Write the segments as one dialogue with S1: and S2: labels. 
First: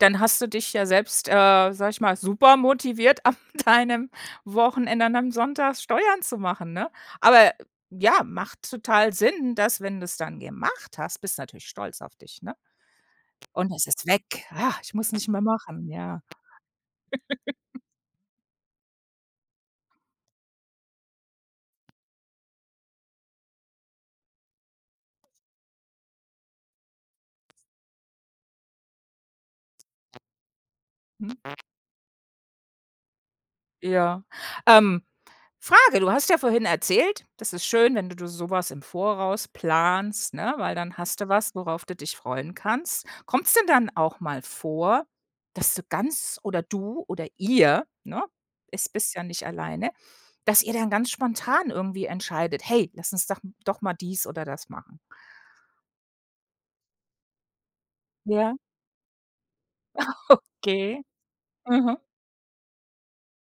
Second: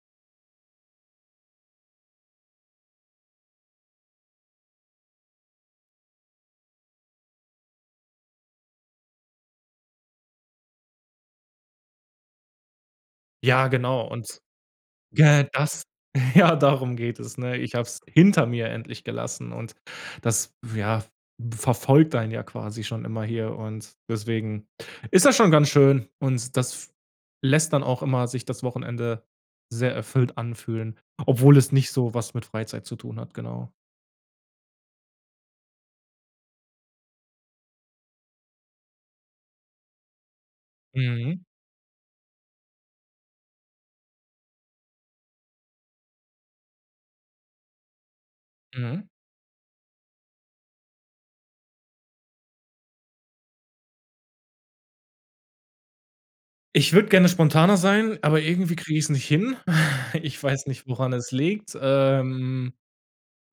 S1: Dann hast du dich ja selbst, äh, sage ich mal, super motiviert, am deinem Wochenende und am Sonntag Steuern zu machen, ne? Aber ja, macht total Sinn, dass, wenn du's dann gemacht hast, bist du natürlich stolz auf dich, ne?
S2: Ja,
S1: Und es
S2: genau
S1: ist
S2: und
S1: weg: „Ah, ich muss es nicht mehr
S2: ge das
S1: machen“, ja.
S2: ja, darum geht es, ne? Ich habe es hinter mir endlich gelassen und das w ja verfolgt einen ja quasi schon immer hier und deswegen ist das schon ganz schön und das lässt dann auch immer sich das Wochenende sehr erfüllt anfühlen,
S1: Mhm.
S2: obwohl es nicht so was mit Freizeit zu tun hat, genau.
S1: Ja. Ähm, Frage, du hast ja vorhin erzählt, das ist schön, wenn d du so was im Voraus planst, ne? Weil dann hast du
S2: Mhm.
S1: was, worauf du dich freuen kannst. Kommt's denn dann auch mal vor, dass du ganz oder du oder ihr, ne? Es
S2: Mhm.
S1: bist ja nicht alleine, dass ihr dann ganz spontan irgendwie entscheidet: „Hey, lass uns doch doch mal dies oder das machen?“
S2: Ich würde gerne spontaner sein, aber
S1: Ja?
S2: irgendwie kriege ich's nicht hin.
S1: Ah
S2: Ich weiß nicht,
S1: okay.
S2: woran es liegt.
S1: Mhm.
S2: Ähm.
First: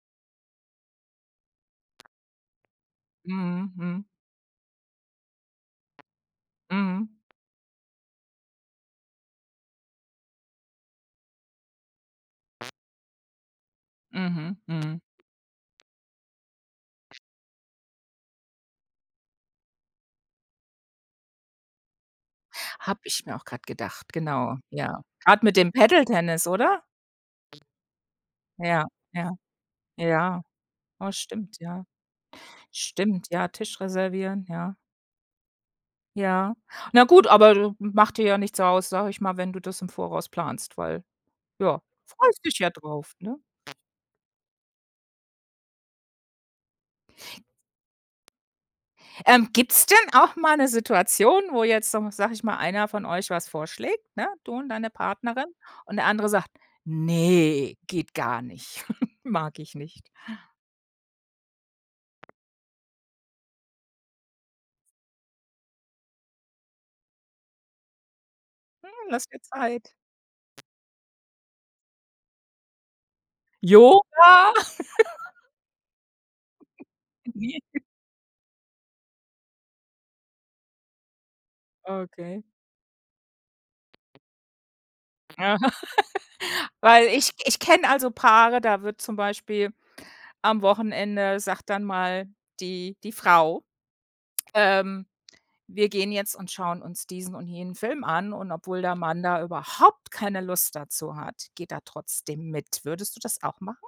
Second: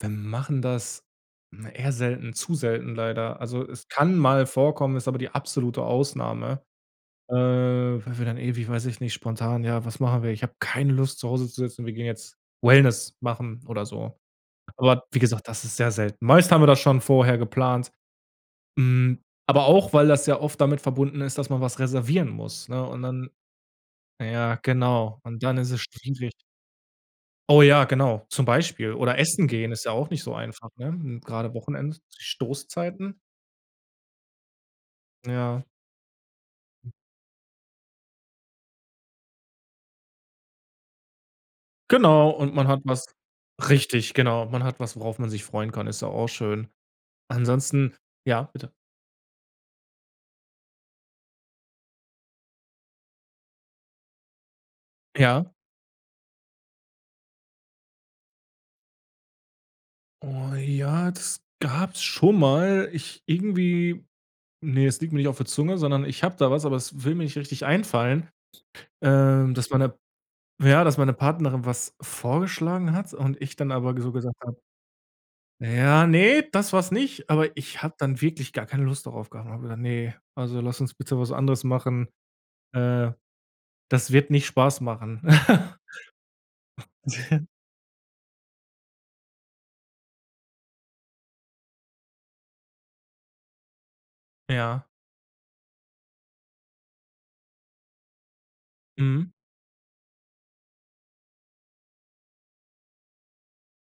S2: Wir machen das na, eher selten, zu selten leider. Also,
S1: Mhm,
S2: es
S1: mhm.
S2: kann mal vorkommen, ist aber die absolute Ausnahme,
S1: Mhm.
S2: äh, weil wir dann ewig weiß ich nicht, spontan, ja: „Was machen wir? Ich habe keine Lust, zu Hause zu sitzen, wir gehen jetzt Wellness machen oder so.“
S1: Mhm. Mhm.
S2: Aber wie gesagt, das ist sehr selten. Meist haben wir das schon vorher geplant. Hm, aber auch, weil das ja oft damit verbunden ist, dass man was reservieren muss, ne?
S1: Habe
S2: Und
S1: ich
S2: dann
S1: mir auch gerade gedacht,
S2: ja,
S1: genau. Ja,
S2: genau. Und
S1: gerade
S2: dann
S1: mit
S2: ist
S1: dem
S2: es
S1: Paddle
S2: schwierig.
S1: Tennis, oder?
S2: Oh ja, genau, zum
S1: Ja,
S2: Beispiel. Oder
S1: ja,
S2: Essen gehen ist ja auch nicht so
S1: ja.
S2: einfach, ne?
S1: Oh,
S2: Hm, gerade
S1: stimmt, ja.
S2: wochenends, Stoßzeiten.
S1: Stimmt, ja, Tisch reservieren, ja.
S2: Ja.
S1: Ja. Na gut, aber d macht dir ja nichts aus, sage ich mal, wenn du das im Voraus planst, weil, ja,
S2: Genau,
S1: freust
S2: und
S1: dich
S2: man
S1: ja
S2: hat was
S1: drauf, ne?
S2: richtig, genau. Man hat was, worauf man sich freuen kann, ist doch auch schön. Ansonsten ja, bitte?
S1: Ähm, gibt's denn auch mal 'ne Situation, wo jetzt so sage ich mal, einer von euch was vorschlägt, ne, du und deine Partnerin
S2: Ja.
S1: und der andere sagt: „Ne, geht gar nicht, mag ich nicht?“
S2: Oh, ja, das gab's schon mal. Ich irgendwie, ne, es liegt mir nicht auf der Zunge, sondern ich habe da was, aber es will mir nicht richtig einfallen.
S1: Mhm. Lass dir
S2: Ähm, das war
S1: Zeit.
S2: 'ne ja, dass meine Partnerin was vorgeschlagen hat und ich dann aber so gesagt
S1: Yoga?
S2: habe ja, ne, das war's nicht, aber
S1: [unintelligible]
S2: ich habe dann wirklich gar keine Lust darauf gehabt und habe gedacht: „Ne, also lass uns bitte was anderes machen.
S1: Okay.
S2: Äh. Das wird nicht Spaß machen.“
S1: Aha. Weil ich ich kenne also Paare, da wird zum Beispiel am Wochenende sagt dann mal die die Frau,
S2: Ja.
S1: ähm: „Wir gehen jetzt und schauen uns diesen und jenen Film an.“ Und obwohl der Mann
S2: Mhm.
S1: da überhaupt keine Lust dazu hat, geht er trotzdem mit. Würdest du das auch machen?